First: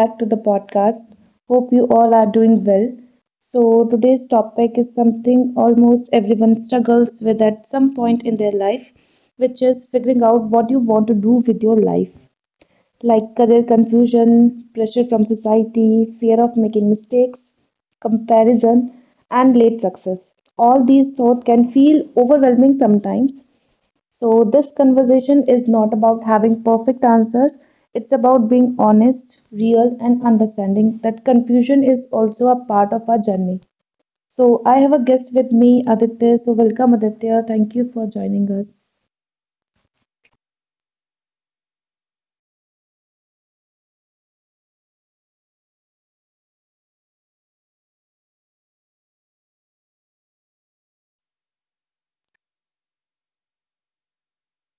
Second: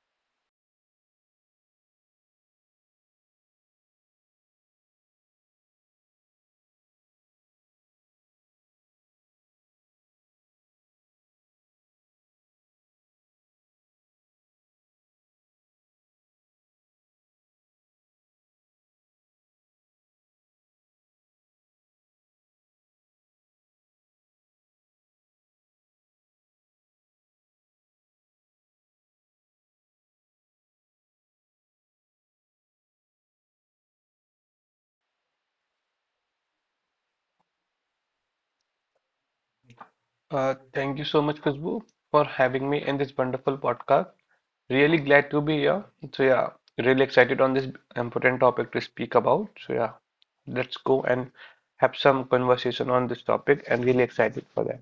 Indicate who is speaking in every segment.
Speaker 1: back to the podcast. Hope you all are doing well. So, today's topic is something almost everyone struggles with at some point in their life, which is figuring out what you want to do with your life, like career confusion, pressure from society, fear of making mistakes, comparison, and late success. All these thoughts can feel overwhelming sometimes, so this conversation is not about having perfect answers. It's about being honest, real, and understanding that confusion is also a part of our journey. So, I have a guest with me, Aditya. So, welcome, Aditya. Thank you for joining us.
Speaker 2: Thank you so much, Khushbu, for having me in this wonderful podcast. Really glad to be here. So yeah, really excited on this important topic to speak about. So yeah, let's go and have some conversation on this topic and really excited for that.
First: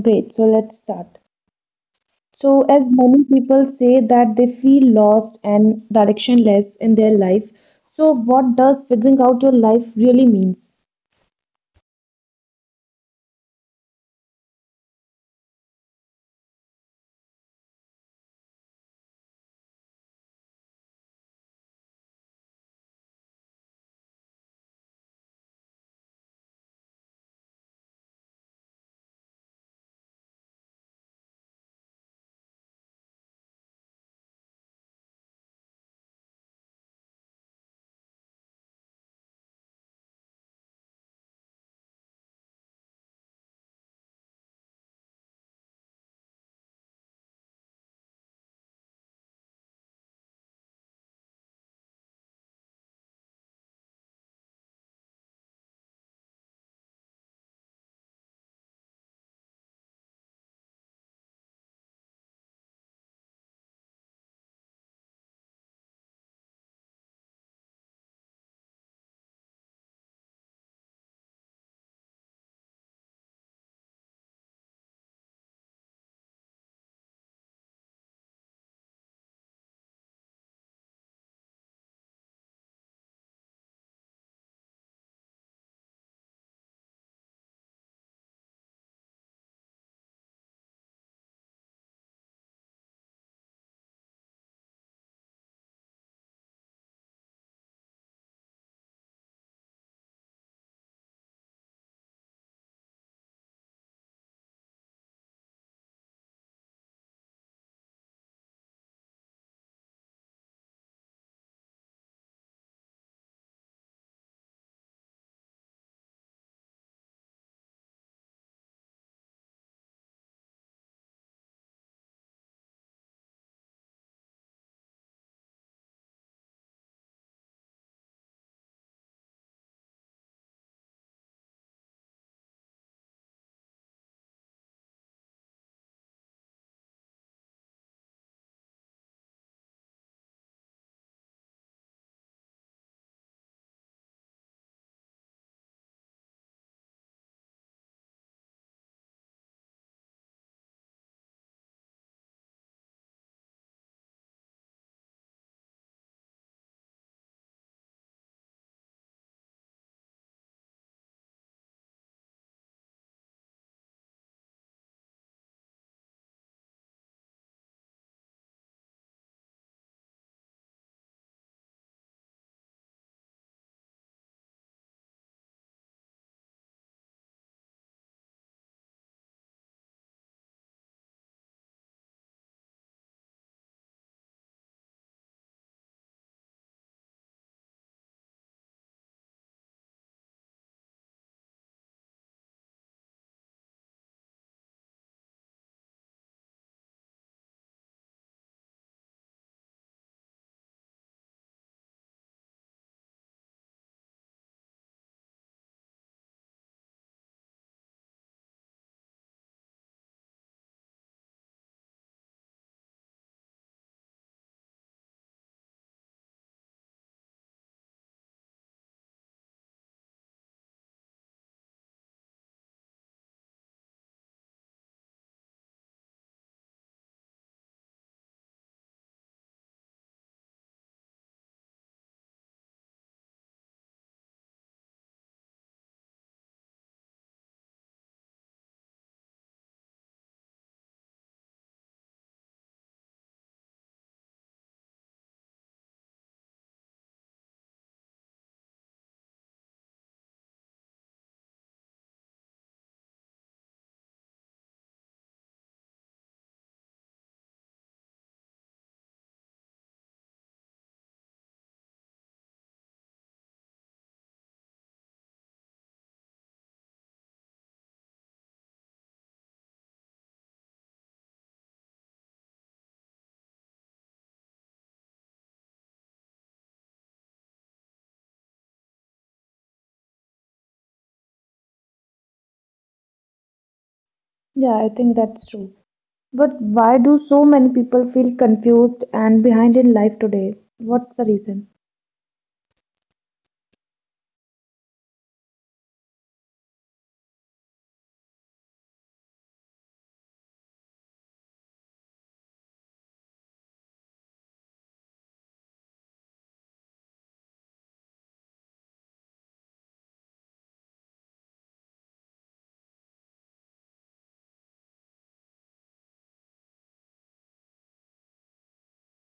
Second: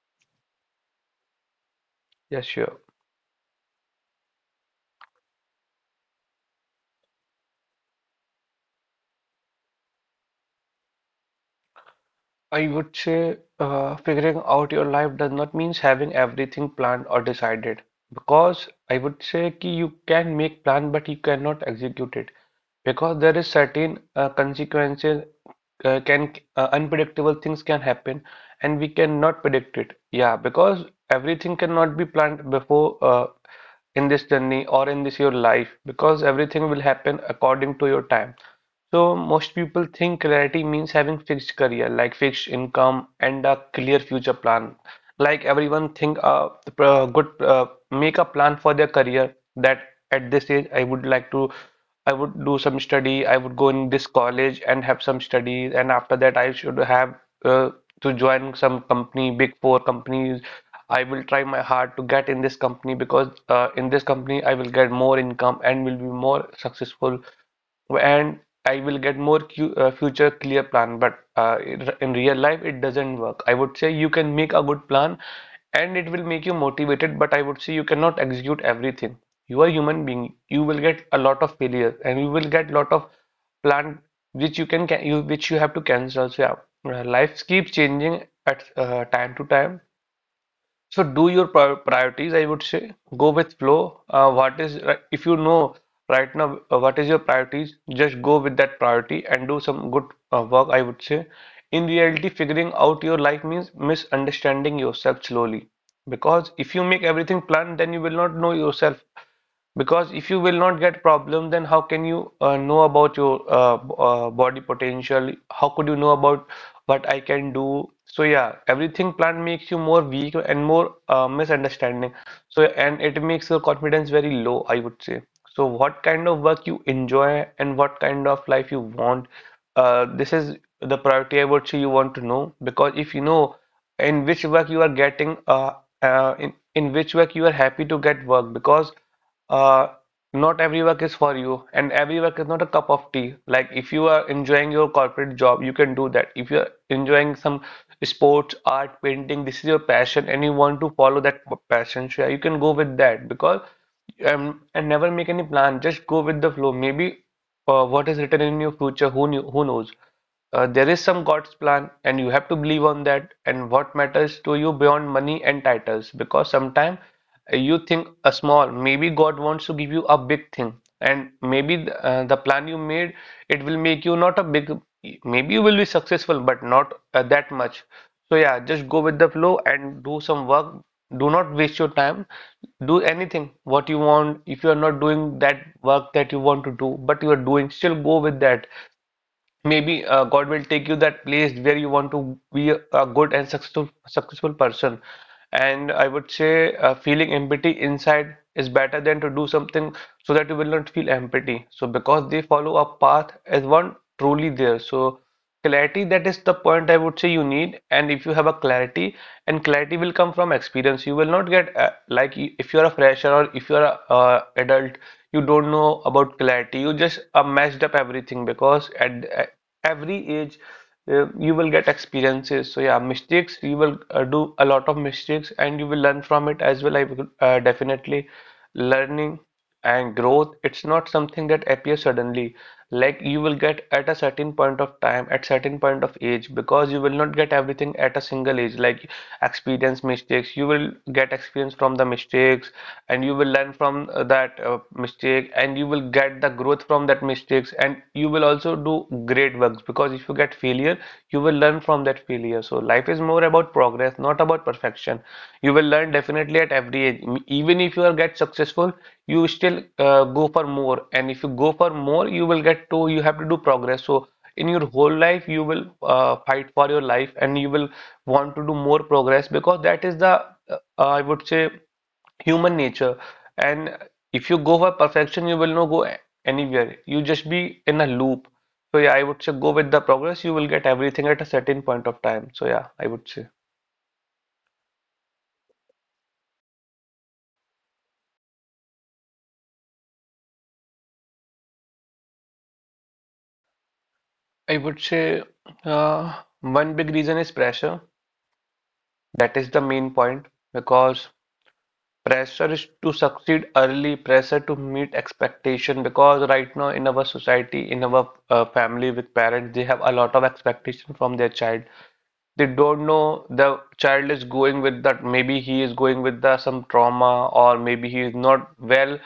Speaker 1: Great. So, let's start.
Speaker 2: Yeah,
Speaker 1: So,
Speaker 2: sure.
Speaker 1: as many people say that they feel lost and directionless in their life, so what does figuring out your life really means?
Speaker 2: I would say figuring out your life does not mean having everything planned or decided because I would say ki you can make plan but you cannot execute it. Because there is certain consequences can unpredictable things can happen and we cannot predict it, yeah, because everything cannot be planned before, in this journey or in this your life because everything will happen according to your time. So most people think clarity means having fixed career, like fixed income and a clear future plan. Like everyone think the pro- good make a plan for their career that at this age I would like to I would do some study. I would go in this college and have some studies, and after that, I should have uh, to join some company, big four companies. I will try my hard to get in this company because in this company I will get more income and will be more successful and I will get more future clear plan. But in real life, it doesn't work. I would say you can make a good plan and it will make you motivated, but I would say you cannot execute everything. You are a human being. You will get a lot of failures and you will get a lot of plan which you can you which you have to cancel. So yeah, life keeps changing at time to time. So do your priorities, I would say. Go with flow. If you know right now what is your priorities, just go with that priority and do some good work, I would say. In reality, figuring out your life means misunderstanding yourself slowly. Because if you make everything planned, then you will not know yourself. Because if you will not get problem, then how can you know about your body potential? How could you know about what I can do? So yeah, everything plan makes you more weak and more misunderstanding. So and it makes your confidence very low, I would say. So what kind of work you enjoy and what kind of life you want? This is the priority I would say you want to know because if you know in which work you are getting in which work you are happy to get work because uh not every work is for you and every work is not a cup of tea, like if you are enjoying your corporate job you can do that. If you are enjoying some sports, art, painting, this is your passion and you want to follow that passion, so yeah, you can go with that because and never make any plan, just go with the flow. Maybe what is written in your future, who knows, there is some God's plan, and you have to believe on that. And what matters to you beyond money and titles, because sometimes you think a small, maybe God wants to give you a big thing, and maybe the plan you made, it will make you not a big. Maybe you will be successful, but not that much. So yeah, just go with the flow and do some work. Do not waste your time. Do anything what you want. If you are not doing that work that you want to do, but you are doing, still go with that. Maybe God will take you that place where you want to be a good and successful person. And I would say feeling empathy inside is better than to do something so that you will not feel empathy. So because they follow a path as one truly there. So clarity, that is the point I would say you need. And if you have a clarity, and clarity will come from experience. You will not get if you are a fresher or if you are a adult, you don't know about clarity. You just messed up everything because at every age you will get experiences. So yeah, mistakes, you will do a lot of mistakes and you will learn from it as well. I will definitely learning and growth, it's not something that appears suddenly, like you will get at a certain point of time at certain point of age, because you will not get everything at a single age. Like experience, mistakes, you will get experience from the mistakes and you will learn from that mistake and you will get the growth from that mistakes and you will also do great works because if you get failure, you will learn from that failure. So life is more about progress, not about perfection. You will learn definitely at every age. Even if you are get successful, you still go for more, and if you go for more, you will get to you have to do progress. So in your whole life you will fight for your life and you will want to do more progress because that is the I would say human nature. And if you go for perfection, you will not go anywhere, you just be in a loop. So yeah, I would say go with the progress, you will get everything at a certain point of time. So yeah, I would say
Speaker 1: Yeah, I think that's true. But why do so many people feel confused and behind in life today? What's the reason?
Speaker 2: i would say uh, one big reason is pressure. That is the main point. Because pressure is to succeed early, pressure to meet expectation, because right now in our society, in our family with parents, they have a lot of expectation from their child. They don't know the child is going with that, maybe he is going with the some trauma or maybe he is not well.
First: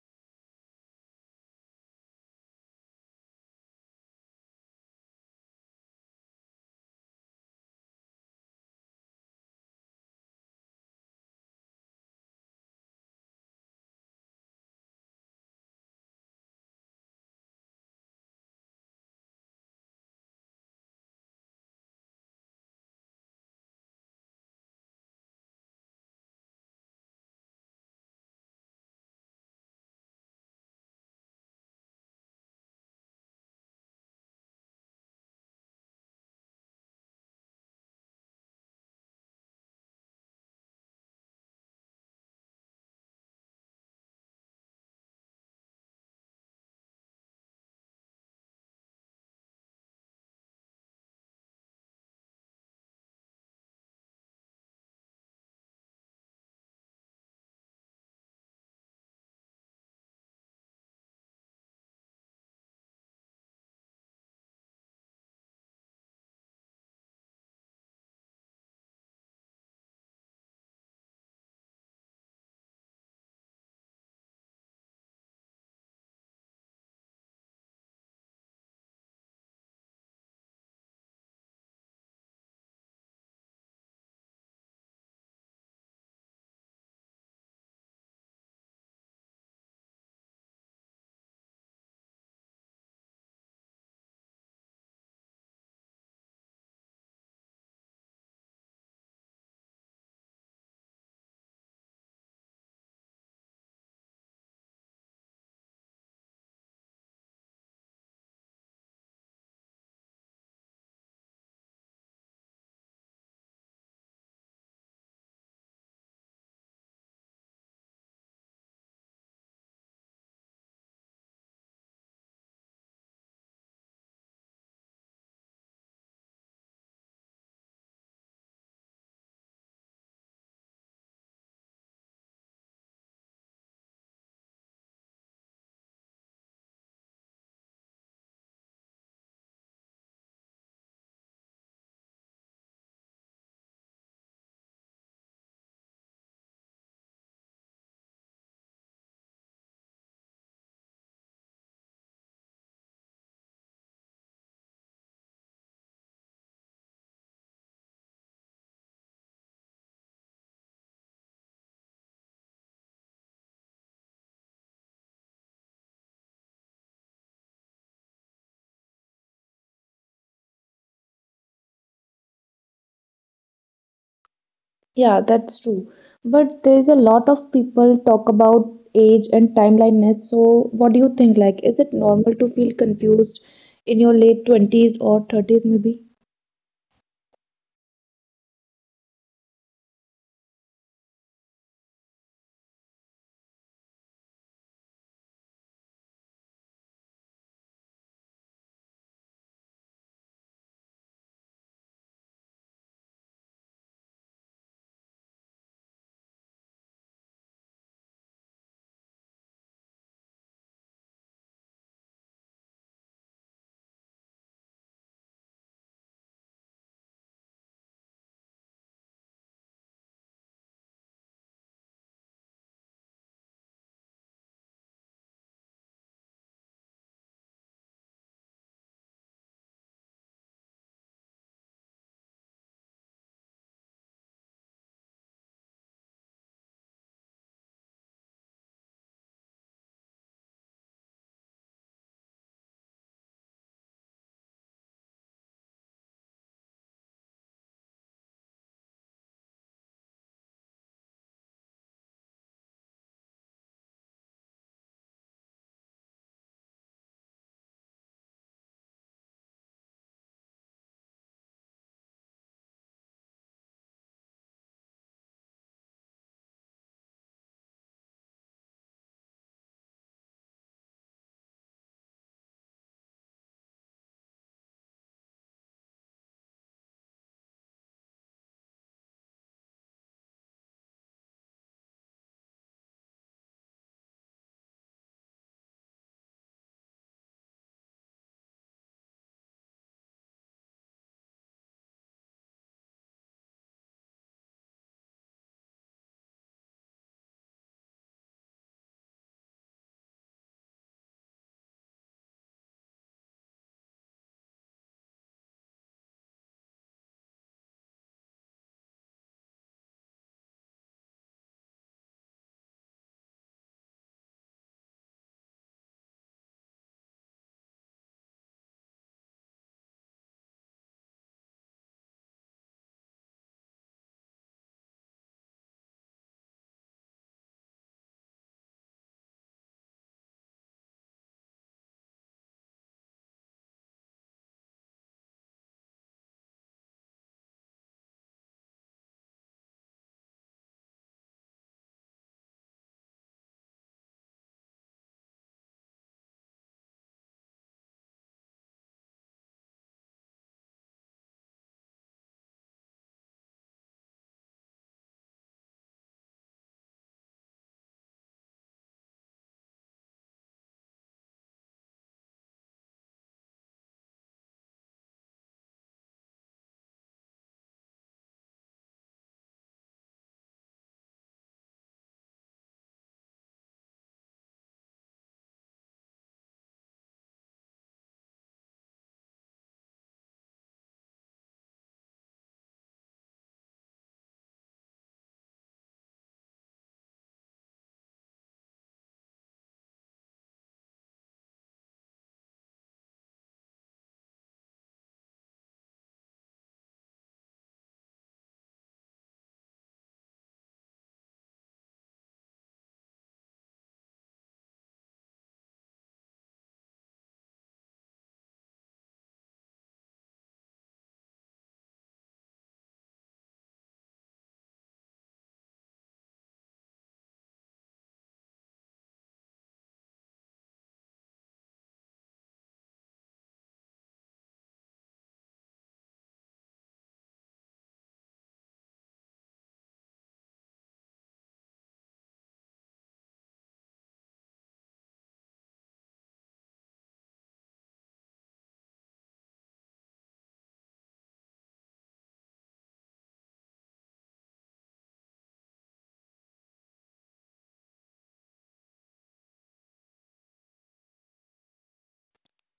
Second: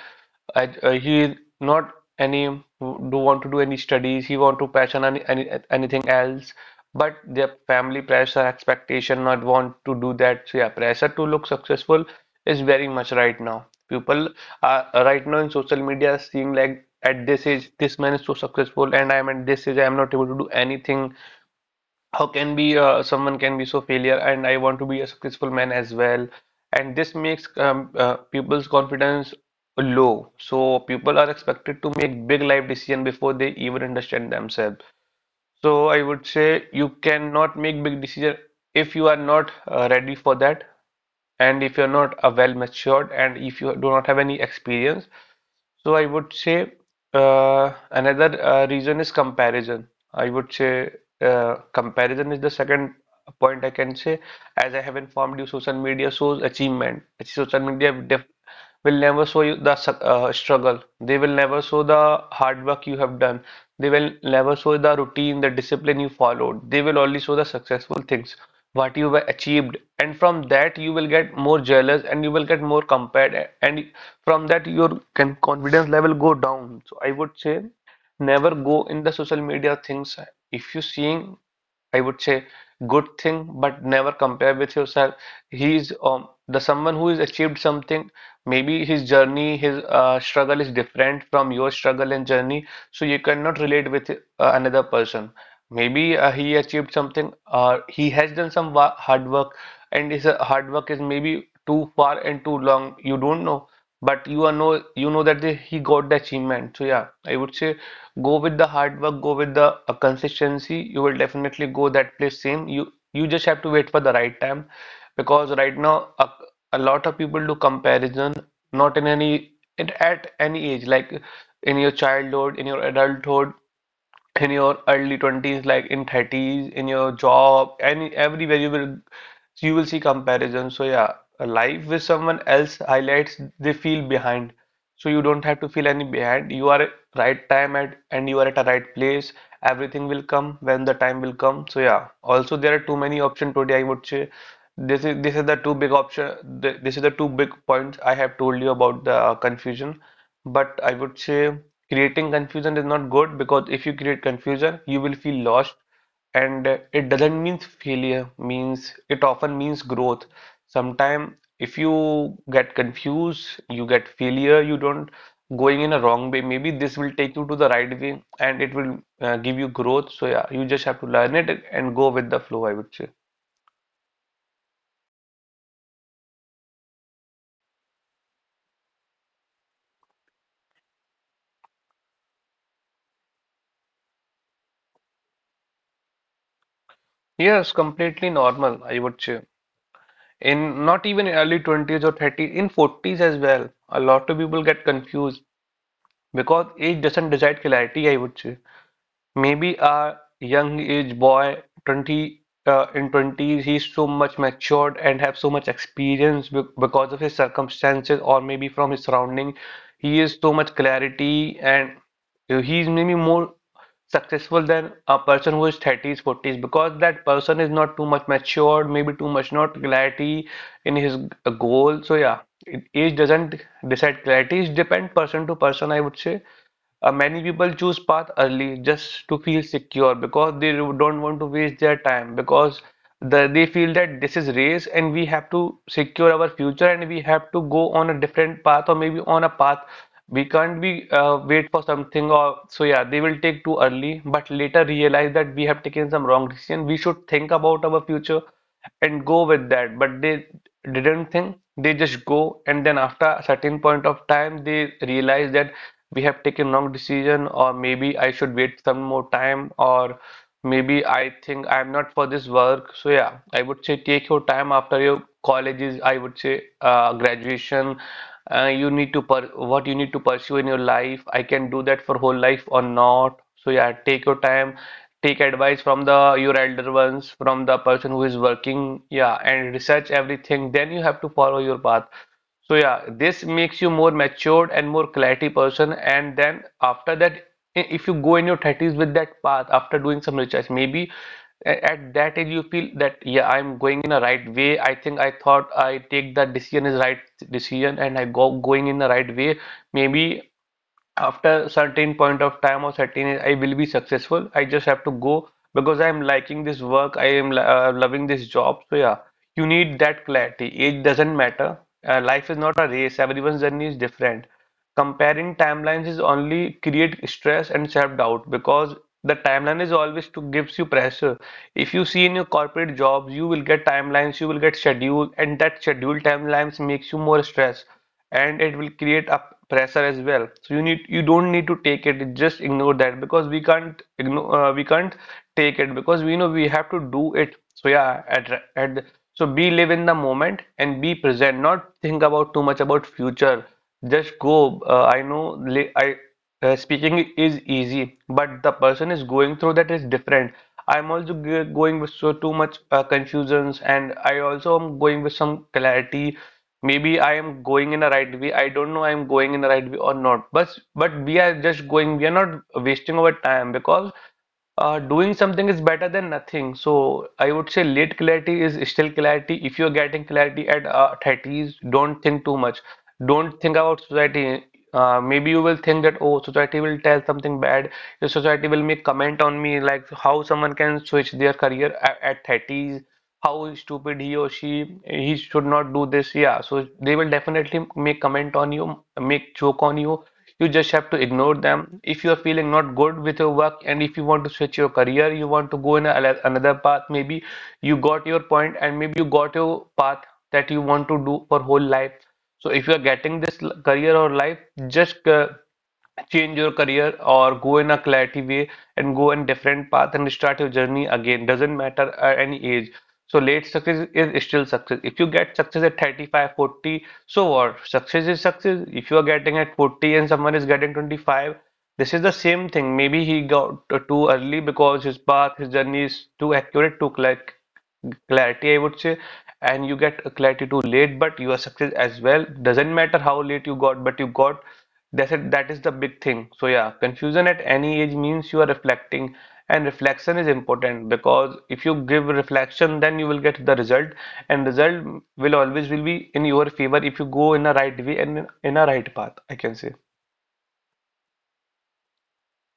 Speaker 2: He is not any do want to do any studies, he want to passion anything else, but their family pressure expectation not want to do that. So yeah, pressure to look successful is very much right now. People are right now in social media seeing like, at this age this man is so successful and I am at this age I am not able to do anything. How can be someone can be so failure, and I want to be a successful man as well. And this makes people's confidence low. So people are expected to make big life decision before they even understand themselves. So I would say you cannot make big decision if you are not ready for that, and if you're not well matured and if you do not have any experience. So I would say another reason is comparison. I would say comparison is the second point I can say. As I have informed you, social media shows achievement. Social media def will never show you the struggle. They will never show the hard work you have done. They will never show the routine, the discipline you followed. They will only show the successful things, what you have achieved. And from that, you will get more jealous and you will get more compared. And from that your can confidence level go down. So I would say never go in the social media things. If you seeing, I would say, good thing, but never compare with yourself. He's the someone who has achieved something. Maybe his journey, his struggle is different from your struggle and journey, so you cannot relate with another person. Maybe he achieved something, he has done some wa hard work, and his hard work is maybe too far and too long. You don't know, but you know that the, he got the achievement. So yeah, I would say go with the hard work, go with the consistency. You will definitely go that place same. You just have to wait for the right time, because right now a lot of people do comparison, not in any at any age, like in your childhood, in your adulthood, in your early 20s, like in 30s, in your job, any everywhere you will, so you will see comparisons. So yeah, a life with someone else highlights, they feel behind. So you don't have to feel any behind. You are at right time at and you are at a right place. Everything will come when the time will come. So yeah. Also there are too many options today, I would say. This is the two big option. This is the two big points I have told you about the confusion. But I would say creating confusion is not good because if you create confusion, you will feel lost. And it doesn't mean failure, means it often means growth. Sometimes if you get confused, you get failure, you don't going in a wrong way. Maybe this will take you to the right way and it will give you growth. So yeah, you just have to learn it and go with the flow, I would say.
Speaker 1: Yeah, that's true. But there is a lot of people talk about age and timeliness. So what do you think? Like, is it normal to feel confused in your late 20s or 30s maybe?
Speaker 2: Yes, completely normal, I would say. In not even early 20s or 30s, in 40s as well, a lot of people get confused because age doesn't decide clarity, I would say. Maybe a young age boy, 20 uh, in 20s, he's so much matured and have so much experience because of his circumstances or maybe from his surrounding. He is so much clarity and he maybe more successful than a person who is 30s, 40s because that person is not too much matured, maybe too much not clarity in his goal. So yeah, age doesn't decide clarity. It depends person to person, I would say. Many people choose path early just to feel secure because they not want to waste their time because they feel that this is race and we have to secure our future and we have to go on a different path or maybe on a path we can't be wait for something. Or so yeah, they will take too early but later realize that we have taken some wrong decision, we should think about our future and go with that, but they didn't think, they just go. And then after a certain point of time they realize that we have taken wrong decision, or maybe I should wait some more time, or maybe I think I'm not for this work. So yeah, I would say take your time after your colleges, I would say graduation. You need to per what you need to pursue in your life. I can do that for whole life or not. So yeah, take your time, take advice from the your elder ones, from the person who is working. Yeah, and research everything. Then you have to follow your path. So yeah, this makes you more matured and more clarity person. And then after that, if you go in your 30s with that path after doing some research, maybe at that age you feel that yeah, I'm going in the right way. I think I thought I take that decision is right decision and I go going in the right way. Maybe after certain point of time or certain I will be successful, I just have to go because I am liking this work, I am loving this job. So yeah, you need that clarity, age doesn't matter. Uh, life is not a race, everyone's journey is different. Comparing timelines is only create stress and self-doubt because the timeline is always to gives you pressure. If you see in your corporate jobs, you will get timelines, you will get schedule, and that schedule timelines makes you more stress, and it will create a pressure as well. So you need you don't need to take it. Just ignore that because we can't ignore, we can't take it because we know we have to do it. So yeah, at so be live in the moment and be present. Not think about too much about future, just go. I know li- I speaking is easy, but the person is going through that is different. I'm also g going with so too much confusions, and I also am going with some clarity. Maybe I am going in a right way. I don't know I am going in the right way or not. But we are just going. We are not wasting our time because doing something is better than nothing. So I would say late clarity is still clarity. If you're getting clarity at 30s, don't think too much. Don't think about society. Maybe you will think that, oh, society will tell something bad. The society will make comment on me, like how someone can switch their career at 30s, how stupid he or she, he should not do this. Yeah, so they will definitely make comment on you, make joke on you. You just have to ignore them. If you are feeling not good with your work and if you want to switch your career, you want to go in another path, maybe you got your point and maybe you got your path that you want to do for whole life. So if you are getting this career or life, just change your career or go in a clarity way and go in different path and start your journey again. Doesn't matter at any age. So late success is still success. If you get success at 35, 40, so what? Success is success. If you are getting at 40 and someone is getting 25, this is the same thing. Maybe he got too early because his path, his journey is too accurate, too clear, clarity, I would say, and you get a clarity too late, but you are success as well. Doesn't matter how late you got, but you got. That's it. That is the big thing. So yeah, confusion at any age means you are reflecting, and reflection is important because if you give reflection, then you will get the result, and result will always will be in your favor if you go in a right way and in a right path, I can say.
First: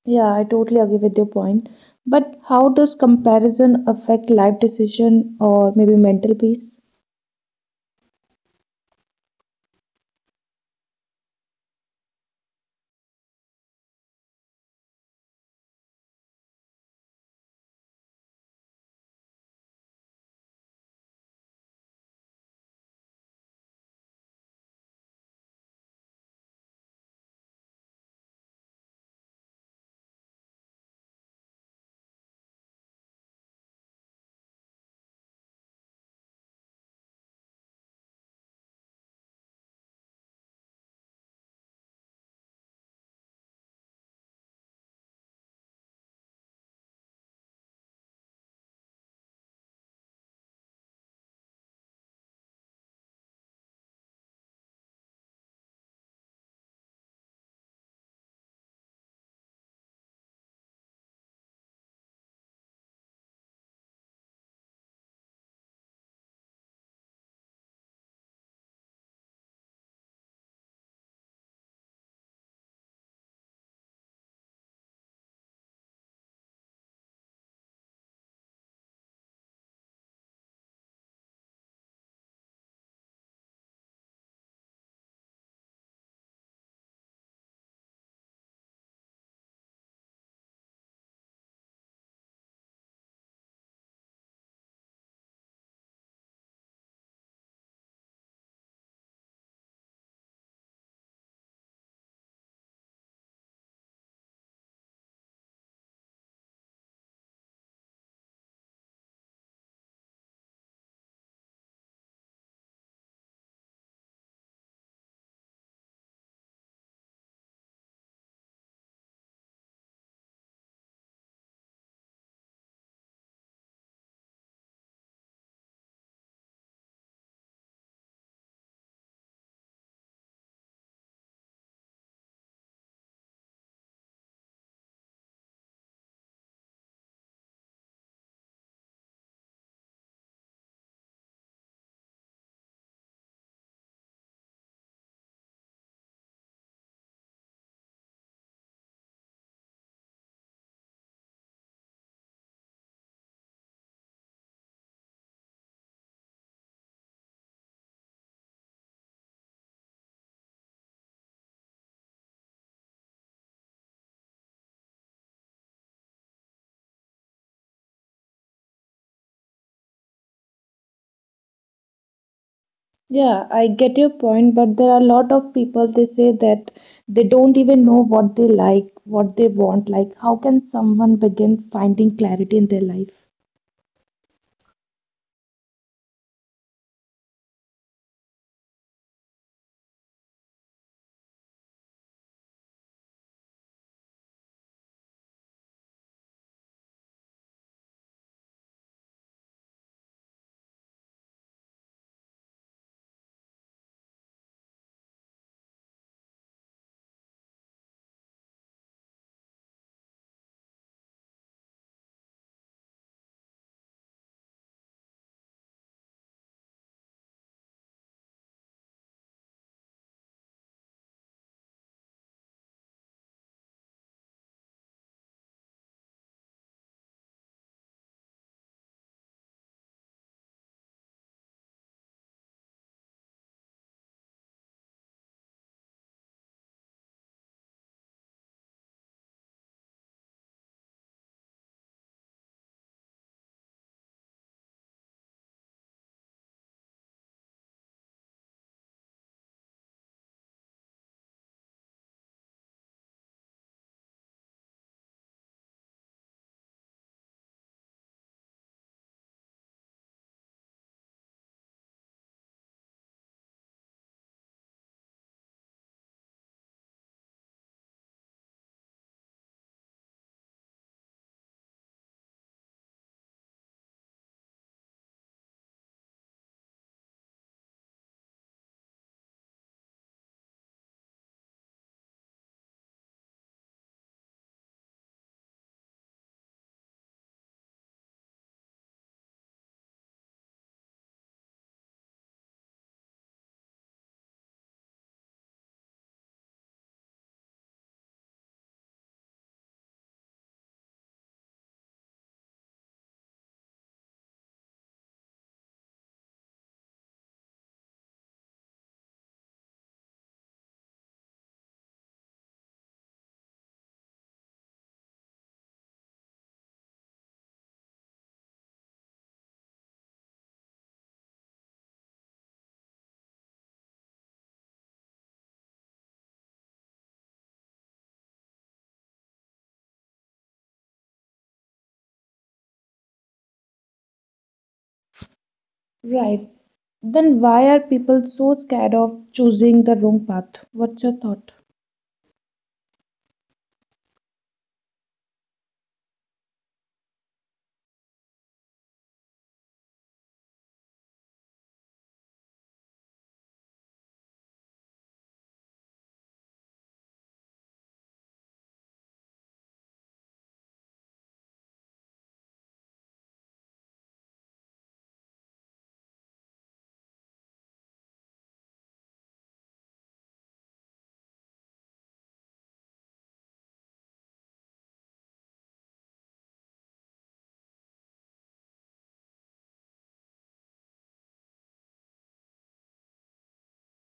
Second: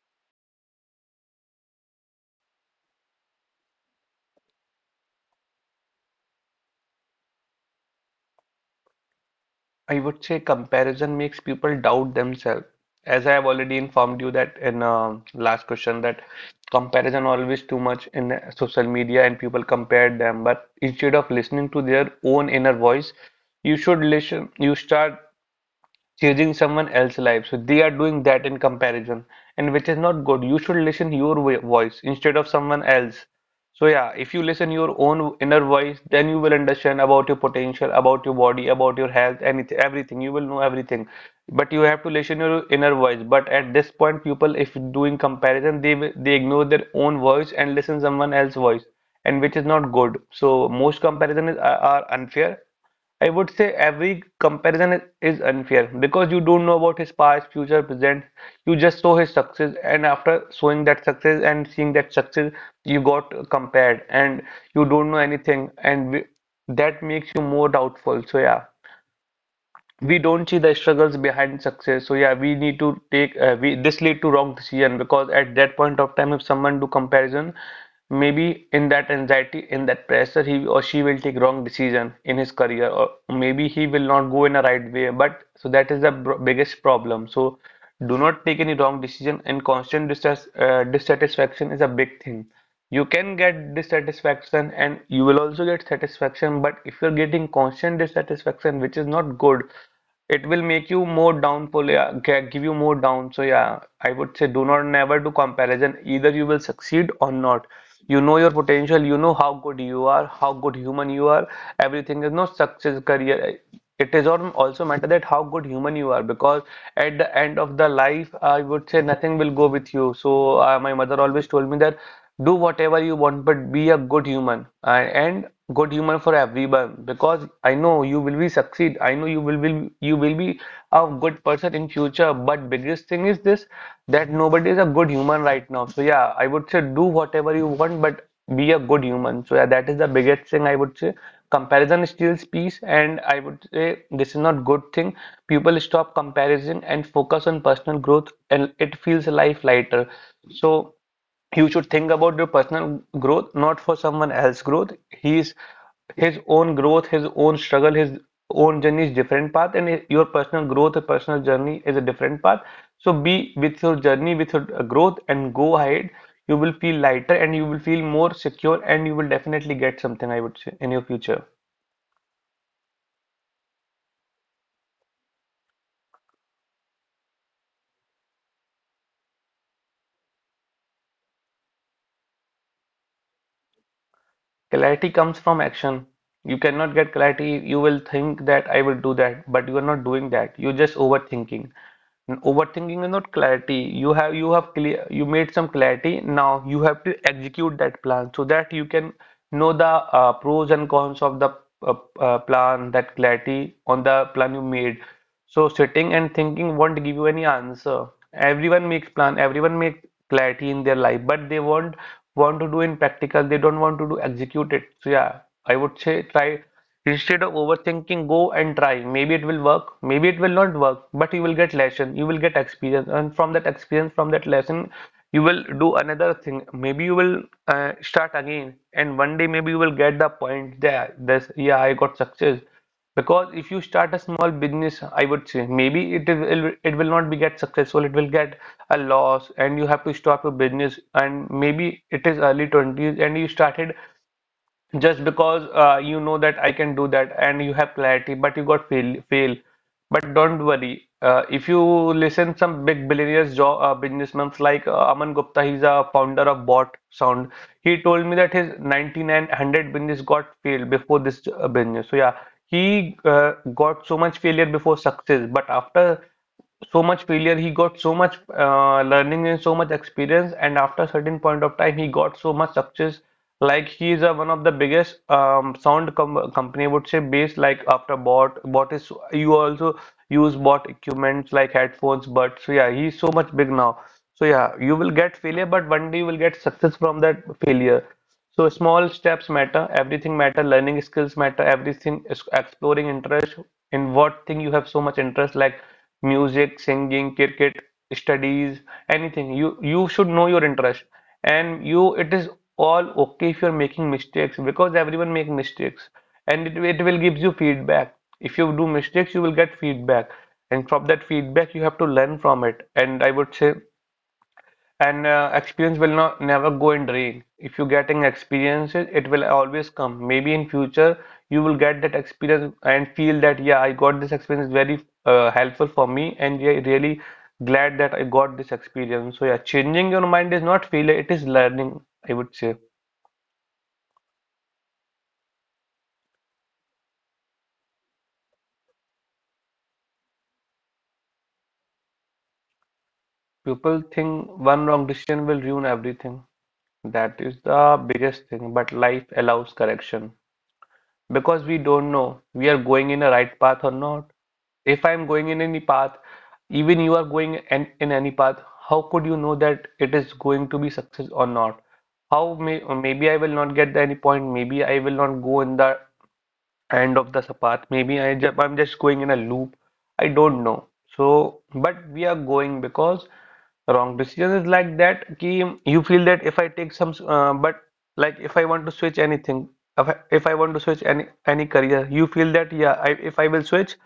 Speaker 1: Yeah, I totally agree with your point. But how does comparison affect life decision or maybe mental peace?
Speaker 2: I would say comparison makes people doubt themselves. As I have already informed you that in last question that comparison always too much in social media and people compare them. But instead of listening to their own inner voice, you should listen. You start changing someone else's life. So they are doing that in comparison, and which is not good. You should listen your voice instead of someone else. So yeah, if you listen your own inner voice, then you will understand about your potential, about your body, about your health, anything, everything. You will know everything. But you have to listen your inner voice. But at this point, people, if doing comparison, they ignore their own voice and listen someone else's voice, and which is not good. So most comparison is, are unfair. I would say every comparison is unfair because you don't know about his past, future, present. You just saw his success, and after showing that success and seeing that success, you got compared, and you don't know anything, that makes you more doubtful. So yeah, we don't see the struggles behind success. So yeah, we need to take, we this lead to wrong decision, because at that point of time if someone do comparison, maybe in that anxiety, in that pressure, he or she will take wrong decision in his career, or maybe he will not go in a right way. But so that is the biggest problem. So do not take any wrong decision. And constant dissatisfaction is a big thing. You can get dissatisfaction and you will also get satisfaction, but if you're getting constant dissatisfaction, which is not good, it will make you more downfall, yeah, give you more down. So yeah, I would say do not never do comparison. Either you will succeed or not. You know your potential, you know how good you are, how good human you are. Everything is not success, career. It is also matter that how good human you are, because at the end of the life, I would say nothing will go with you. So my mother always told me that do whatever you want, but be a good human. And good humor for everyone, because I know you will be succeed, I know you will be, you will be a good person in future. But biggest thing is this, that nobody is a good human right now. So yeah, I would say do whatever you want, but be a good human. So yeah, that is the biggest thing, I would say. Comparison steals peace, and I would say this is not good thing. People stop comparison and focus on personal growth and it feels life lighter. So you should think about your personal growth, not for someone else's growth. He's His own growth, his own struggle, his own journey is different path, and your personal growth, personal journey is a different path. So be with your journey, with your growth, and go ahead. You will feel lighter and you will feel more secure, and you will definitely get something, I would say, in your future.
Speaker 1: Yeah, I get your point, but there are a lot of people they say that they don't even know what they like, what they want. Like, how can someone begin finding clarity in their life?
Speaker 2: Clarity comes from action. You cannot get clarity. You will think that I will do that, but you are not doing that. You're just overthinking. And overthinking is not clarity. You have clear you made some clarity. Now you have to execute that plan so that you can know the pros and cons of the uh, plan, that clarity on the plan you made. So sitting and thinking won't give you any answer. Everyone makes plan, everyone makes clarity in their life, but they won't want to do in practical. They don't want to do execute it. So yeah, I would say try. Instead of overthinking, go and try. Maybe it will work, maybe it will not work, but you will get lesson, you will get experience, and from that experience, from that lesson, you will do another thing. Maybe you will start again, and one day maybe you will get the point there. This, yeah, I got success. Because if you start a small business, I would say maybe it will not be get successful. It will get a loss, and you have to stop your business. And maybe it is early 20s, and you started just because you know that I can do that and you have clarity, but you got fail. But don't worry, if you listen some big billionaires, jo businessmen like Aman Gupta, he's a founder of Bot Sound. He told me that his 9900 business got failed before this business. So yeah, he got so much failure before success, but after so much failure he got so much learning and so much experience and after a certain point of time he got so much success like he is one of the biggest sound company I would say based like after bot is you also use bot equipments like headphones but. So yeah he's so much big now. So yeah you will get failure but one day you will get success from that failure. So small steps matter, everything matter, learning skills matter, everything is exploring interest in what thing you have so much interest like music, singing, cricket, studies, anything. You should know your interest. And you it is all okay if you're making mistakes because everyone make mistakes and it will gives you feedback. If you do mistakes, you will get feedback. And from that feedback, you have to learn from it. And I would say and experience will not never go in drain. If you're getting experiences, it will always come. Maybe in future you will get that experience and feel that yeah, I got this experience very helpful for me, and yeah, really glad that I got this experience. So yeah, changing your mind is not failure; it is learning, I would say.
Speaker 1: Right. Then why are people so scared of choosing the wrong path? What's your thought?
Speaker 2: People think one wrong decision will ruin everything. That is the biggest thing. But life allows correction because we don't know we are going in a right path or not. If I'm going in any path, even you are going in any path, how could you know that it is going to be success or not? How maybe I will not get any point, maybe I will not go in the end of the path. Maybe I'm just going in a loop. I don't know. So, but we are going because wrong decision is like that. Ki you feel that if I take some, but like if I want to switch anything, if I want to switch any career, you feel that yeah, I, if I will switch,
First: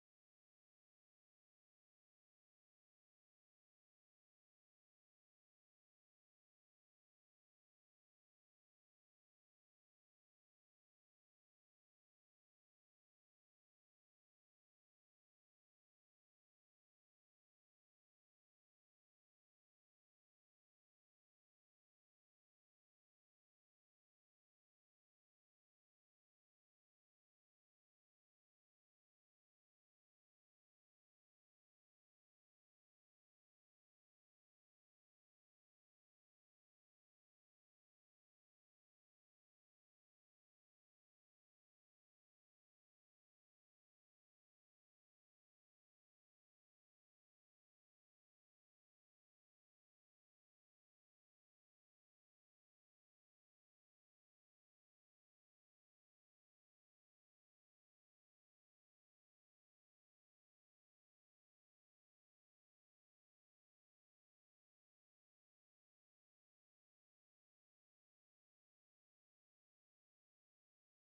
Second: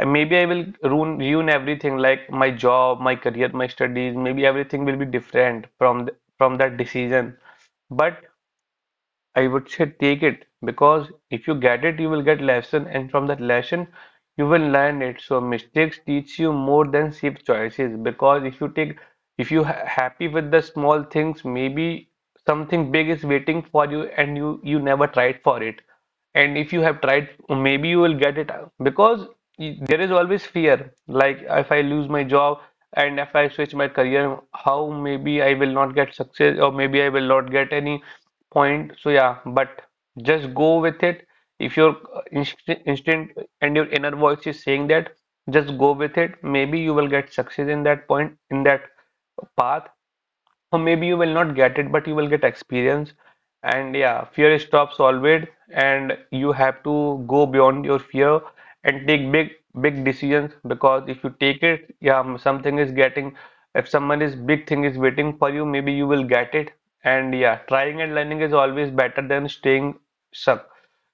Speaker 2: I, maybe I will ruin everything like my job, my career, my studies. Maybe everything will be different from th from that decision. But I would say take it because if you get it, you will get lesson, and from that lesson, you will learn it. So mistakes teach you more than safe choices because if you take, if you ha happy with the small things, maybe something big is waiting for you, and you never tried for it. And if you have tried, maybe you will get it because there is always fear. Like if I lose my job and if I switch my career, how maybe I will not get success or maybe I will not get any point. So yeah, but just go with it. If your instinct and your inner voice is saying that, just go with it. Maybe you will get success in that point, in that path, or maybe you will not get it but you will get experience. And yeah, fear stops always, and you have to go beyond your fear and take big decisions because if you take it yeah something is getting if someone is big thing is waiting for you maybe you will get it. And yeah, trying and learning is always better than staying stuck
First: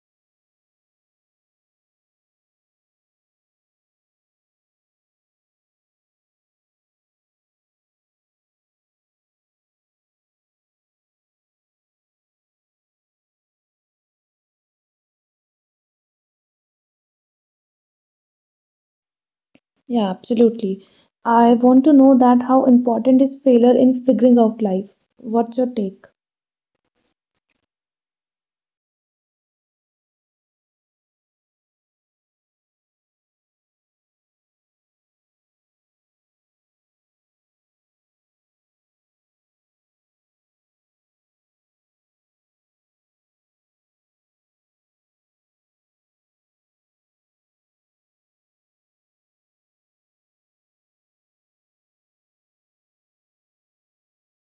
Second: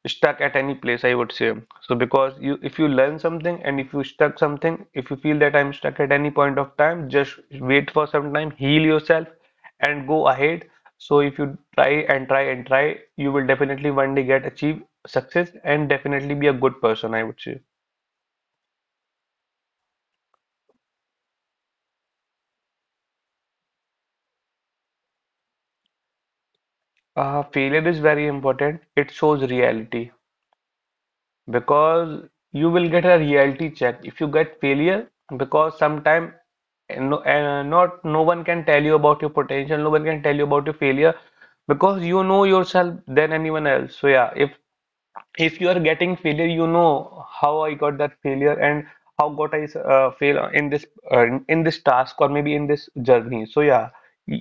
Speaker 2: stuck at any place, I would say. So because you if you learn something and if you stuck something if you feel that I'm stuck at any point of time, just wait for some time, heal yourself and go ahead. So if you try and try and try, you will definitely one day get achieve success and definitely be a good person, I would say.
Speaker 1: Yeah, absolutely. I want to know that how important is failure in figuring out life? What's your take?
Speaker 2: Failure is very important. It shows reality because you will get a reality check if you get failure because sometimes, no, and not no one can tell you about your potential, no one can tell you about your failure because you know yourself than anyone else. So yeah, if you are getting failure you know how I got that failure and how got I fail in this task or maybe in this journey. So yeah,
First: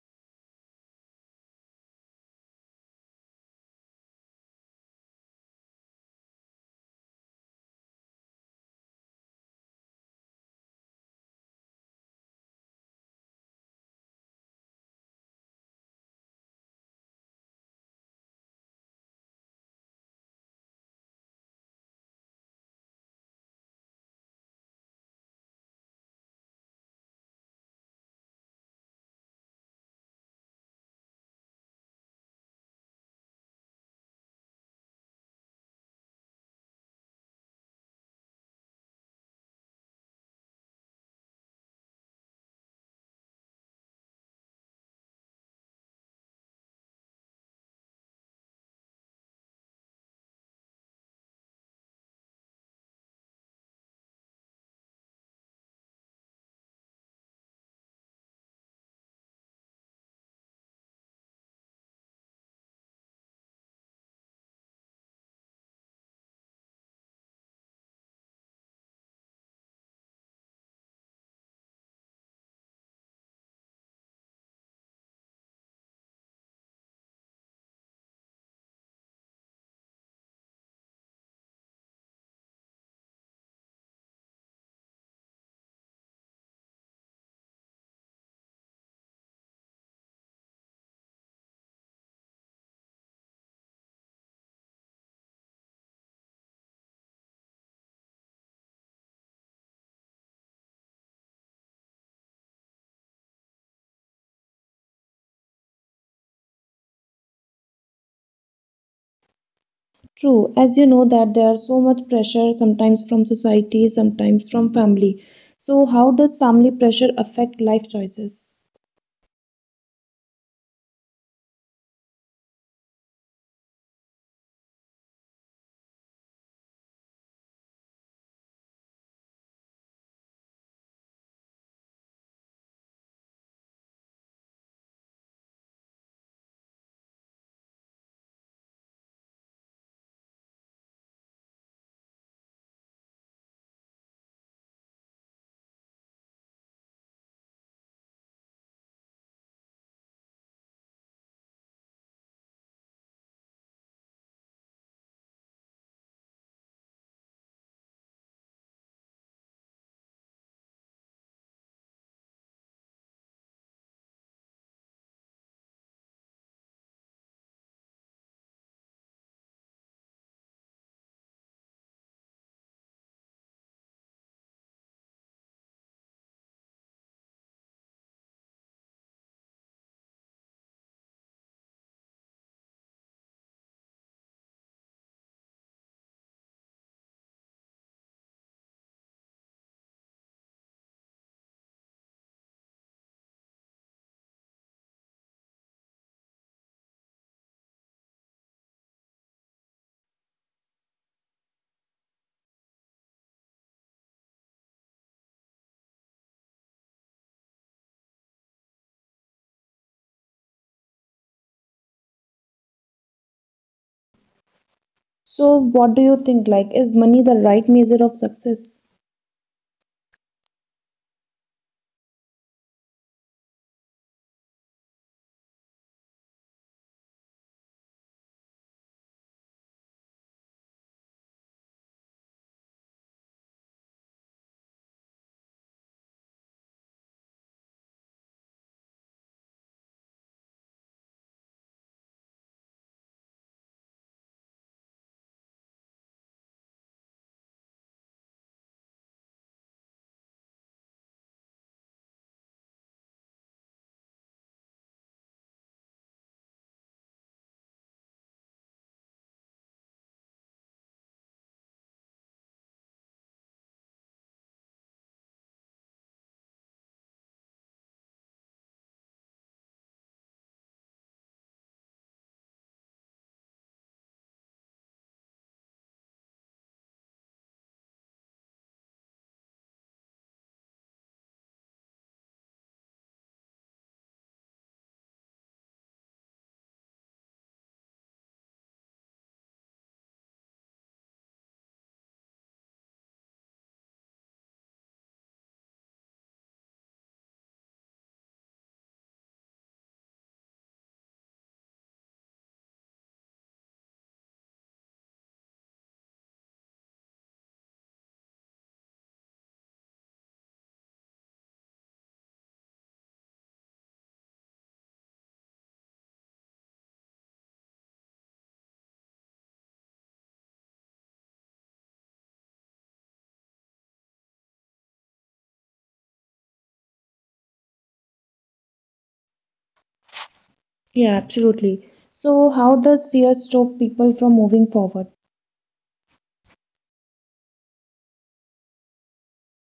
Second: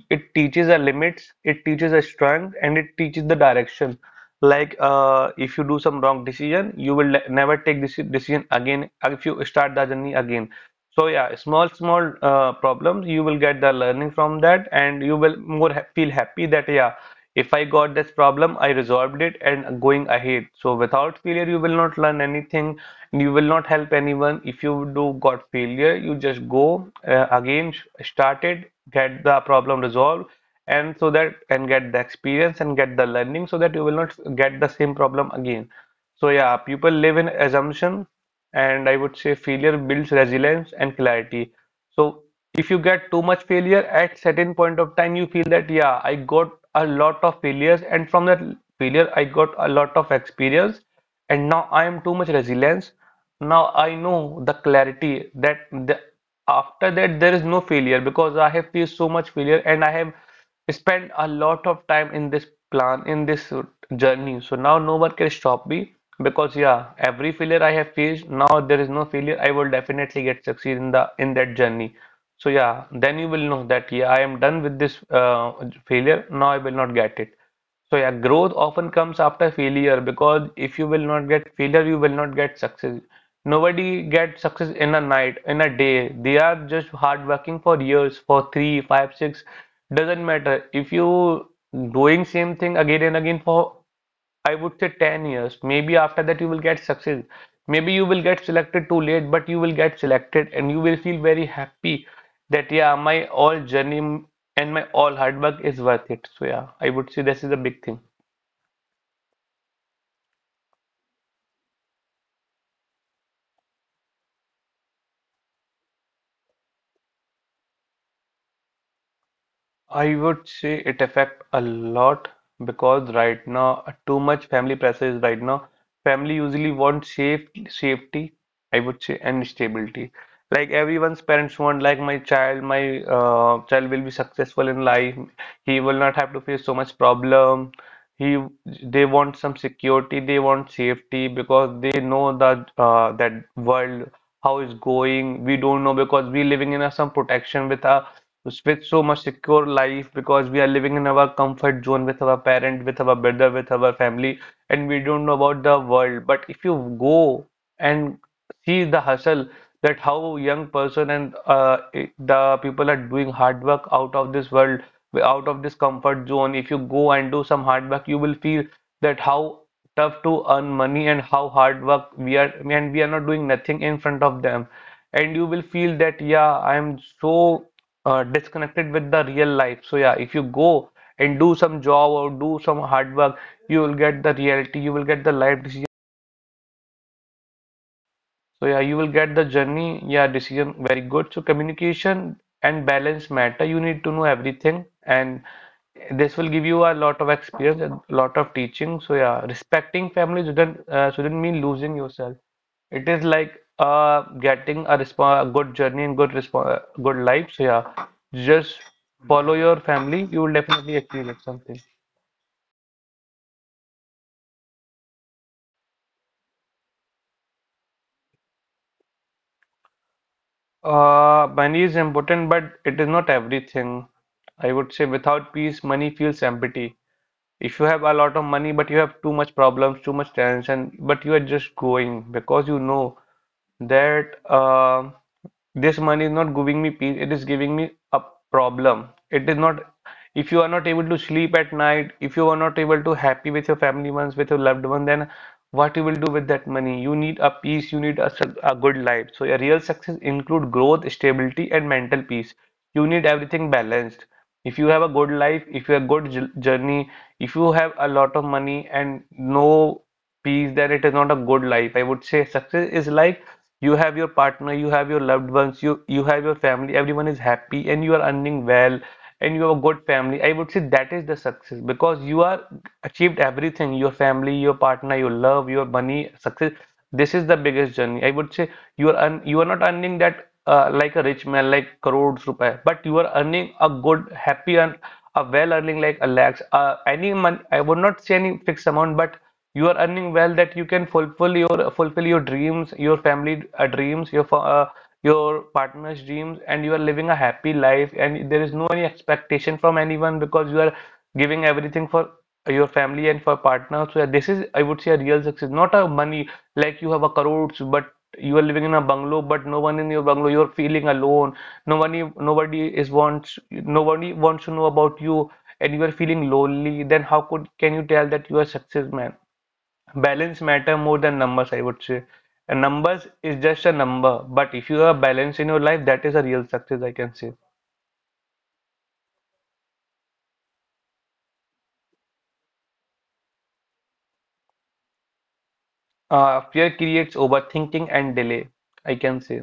Speaker 2: it teaches our limits, it teaches our strength, and it teaches the direction. Like if you do some wrong decision you will never take this decision again if you start the journey again. So yeah, small small problems you will get the learning from that, and you will more ha feel happy that yeah, if I got this problem, I resolved it and going ahead. So without failure, you will not learn anything, and you will not help anyone. If you do got failure, you just go again, start it, get the problem resolved, and so that and get the experience and get the learning so that you will not get the same problem again. So yeah, people live in assumption, and I would say failure builds resilience and clarity. So if you get too much failure at certain point of time, you feel that yeah, I got a lot of failures, and from that failure, I got a lot of experience, and now I am too much resilience. Now I know the clarity that the, after that there is no failure because I have faced so much failure and I have spend a lot of time in this plan in this journey. So now no one can stop me because yeah every failure I have faced, now there is no failure, I will definitely get succeed in the in that journey. So yeah, then you will know that yeah I am done with this failure, now I will not get it. So yeah, growth often comes after failure because if you will not get failure, you will not get success. Nobody gets success in a night, in a day. They are just hard working for years, for three, five, six, doesn't matter. If you doing same thing again and again for I would say 10 years, maybe after that you will get success. Maybe you will get selected too late, but you will get selected and you will feel very happy that yeah, my all journey and my all hard work is worth it. So yeah, I would say this is a big thing.
Speaker 1: True, as you know that there are so much pressure sometimes from society, sometimes from family. So how does family pressure affect life choices?
Speaker 2: I would say it affect a lot because right now too much family pressure is right now. Family usually want safety, I would say, and stability. Like everyone's parents want, like my child will be successful in life. He will not have to face so much problem. He, they want some security, they want safety because they know that that world how is going. We don't know because we living in a, some protection with a with so much secure life because we are living in our comfort zone with our parent, with our brother, with our family, and we don't know about the world. But if you go and see the hustle that how young person and the people are doing hard work out of this world, out of this comfort zone. If you go and do some hard work, you will feel that how tough to earn money and how hard work we are, and we are not doing nothing in front of them and you will feel that yeah, I am so disconnected with the real life. So yeah, if you go and do some job or do some hard work, you will get the reality, you will get the life decision. So yeah, you will get the journey, yeah, decision very good. So communication and balance matter. You need to know everything, and this will give you a lot of experience and lot of teaching. So yeah, respecting family shouldn't mean losing yourself. It is like getting a resp good journey and good resp good life. So yeah, just follow your family. You will definitely achieve it something.
Speaker 1: So what do you think like is money the right measure of success?
Speaker 2: Money is important, but it is not everything. I would say without peace, money feels empty. If you have a lot of money, but you have too much problems, too much tension, but you are just going because you know that this money is not giving me peace, it is giving me a problem. It is not, if you are not able to sleep at night, if you are not able to happy with your family ones, with your loved one, then what you will do with that money? You need a peace, you need a good life. So a real success include growth, stability, and mental peace. You need everything balanced. If you have a good life, if you have a good journey, if you have a lot of money and no peace, then it is not a good life. I would say success is like you have your partner, you have your loved ones, you have your family, everyone is happy and you are earning well and you have a good family. I would say that is the success because you are achieved everything, your family, your partner, your love, your money, success. This is the biggest journey, I would say. You are not earning that like a rich man like crores rupees, but you are earning a good happy and a well earning like a lakhs any month. I would not say any fixed amount, but you are earning well that you can fulfill your dreams, your family dreams, uh, your partner's dreams, and you are living a happy life and there is no any expectation from anyone because you are giving everything for your family and for partner. So yeah, this is, I would say, a real success, not a money. Like you have a crores but you are living in a bungalow, but no one in your bungalow, you're feeling alone. nobody nobody is wants nobody wants to know about you and you are feeling lonely, then how could can you tell that you are success man? Balance matter more than numbers, I would say. And numbers is just a number, but if you are balanced in your life, that is a real success, I can say.
Speaker 1: Yeah, absolutely. So how does fear stop people from moving forward?
Speaker 2: Fear creates overthinking and delay, I can say.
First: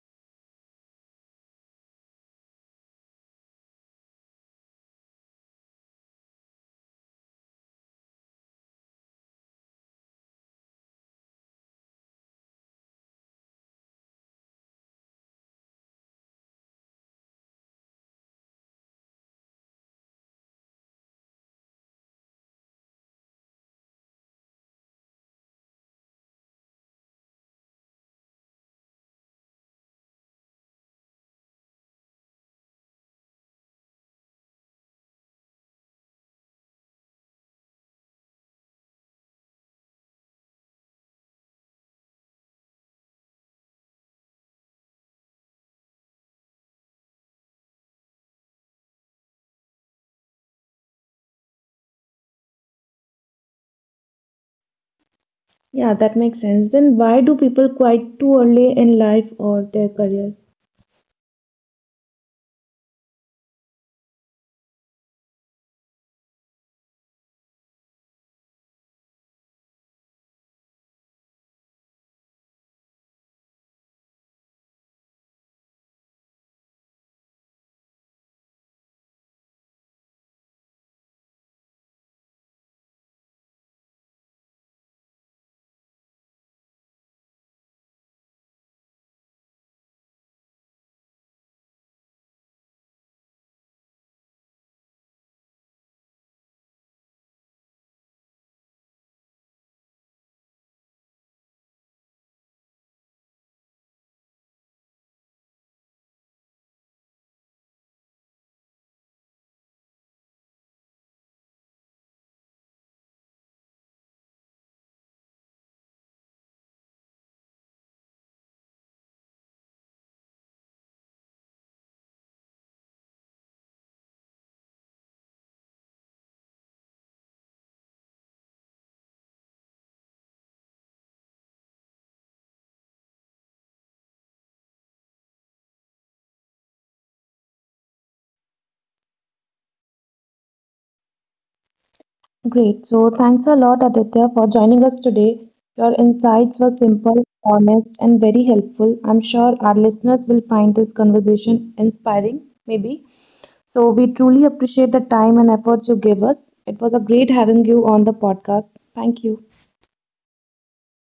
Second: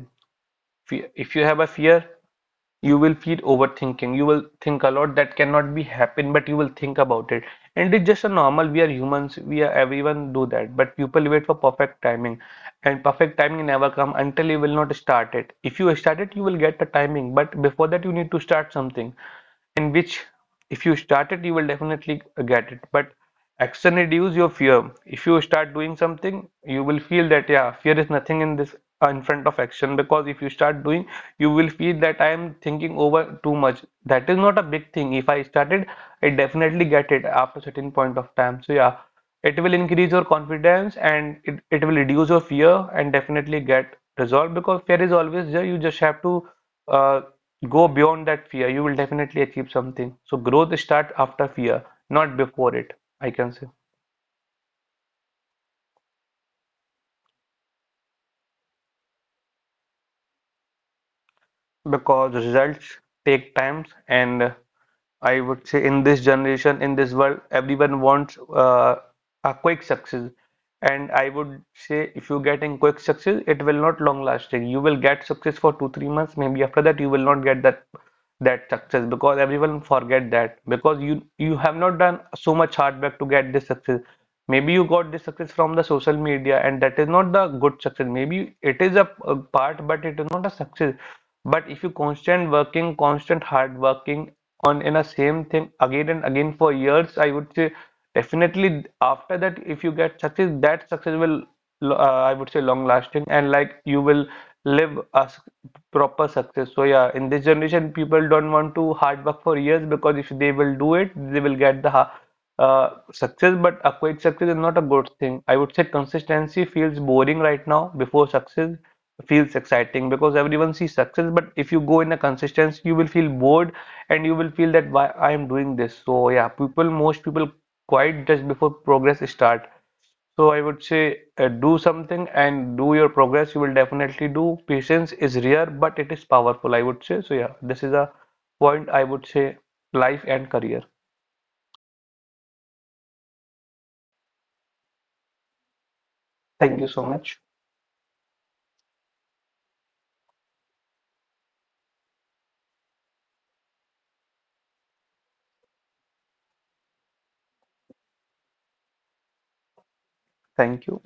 Speaker 2: If you have a fear, you will feel overthinking, you will think a lot that cannot be happen, but you will think about it, and it's just a normal, we are humans, we are everyone do that, but people wait for perfect timing and perfect timing never come until you will not start it. If you start it, you will get the timing, but before that you need to start something in which if you start it, you will definitely get it. But action reduce your fear. If you start doing something, you will feel that yeah, fear is nothing in this in front of action because if you start doing, you will feel that I am thinking over too much. That is not a big thing. If I started, I definitely get it after certain point of time. So yeah, it will increase your confidence and it will reduce your fear and definitely get resolved because fear is always there. You just have to uh, go beyond that fear. You will definitely achieve something. So growth starts after fear, not before it. I can say
Speaker 1: Yeah, that makes sense. Then why do people quit too early in life or their career?
Speaker 2: because results take times and I would say in this generation, in this world, everyone wants a quick success. And I would say if you get in quick success, it will not long lasting. You will get success for two, 3 months. Maybe after that, you will not get that success because everyone forget that because you have not done so much hard work to get this success. Maybe you got this success from the social media, and that is not the good success. Maybe it is a part, but it is not a success. But if you constant working, constant hard working, on in a same thing again and again for years, I would say definitely after that, if you get success, that success will, I would say, long lasting and like you will live a s- proper success. So yeah, in this generation, people don't want to hard work for years because if they will do it, they will get the success. But a quick success is not a good thing. I would say consistency feels boring right now before success feels exciting because everyone sees success, but if you go in a consistency, you will feel bored and you will feel that why I am doing this. So yeah, people, most people quite just before progress start. So I would say do something and do your progress. You will definitely do. Patience is rare, but it is powerful, I would say. So yeah, this is a point I would say life and career.
Speaker 1: Great. So thanks a lot, Aditya, for joining us today. Your insights were
Speaker 2: Thank you so
Speaker 1: simple,
Speaker 2: much.
Speaker 1: honest, and very helpful. I'm sure our listeners will find this conversation inspiring, maybe. So we truly appreciate the time and efforts you gave us. It was a great having you on the podcast. Thank you.
Speaker 2: Thank you.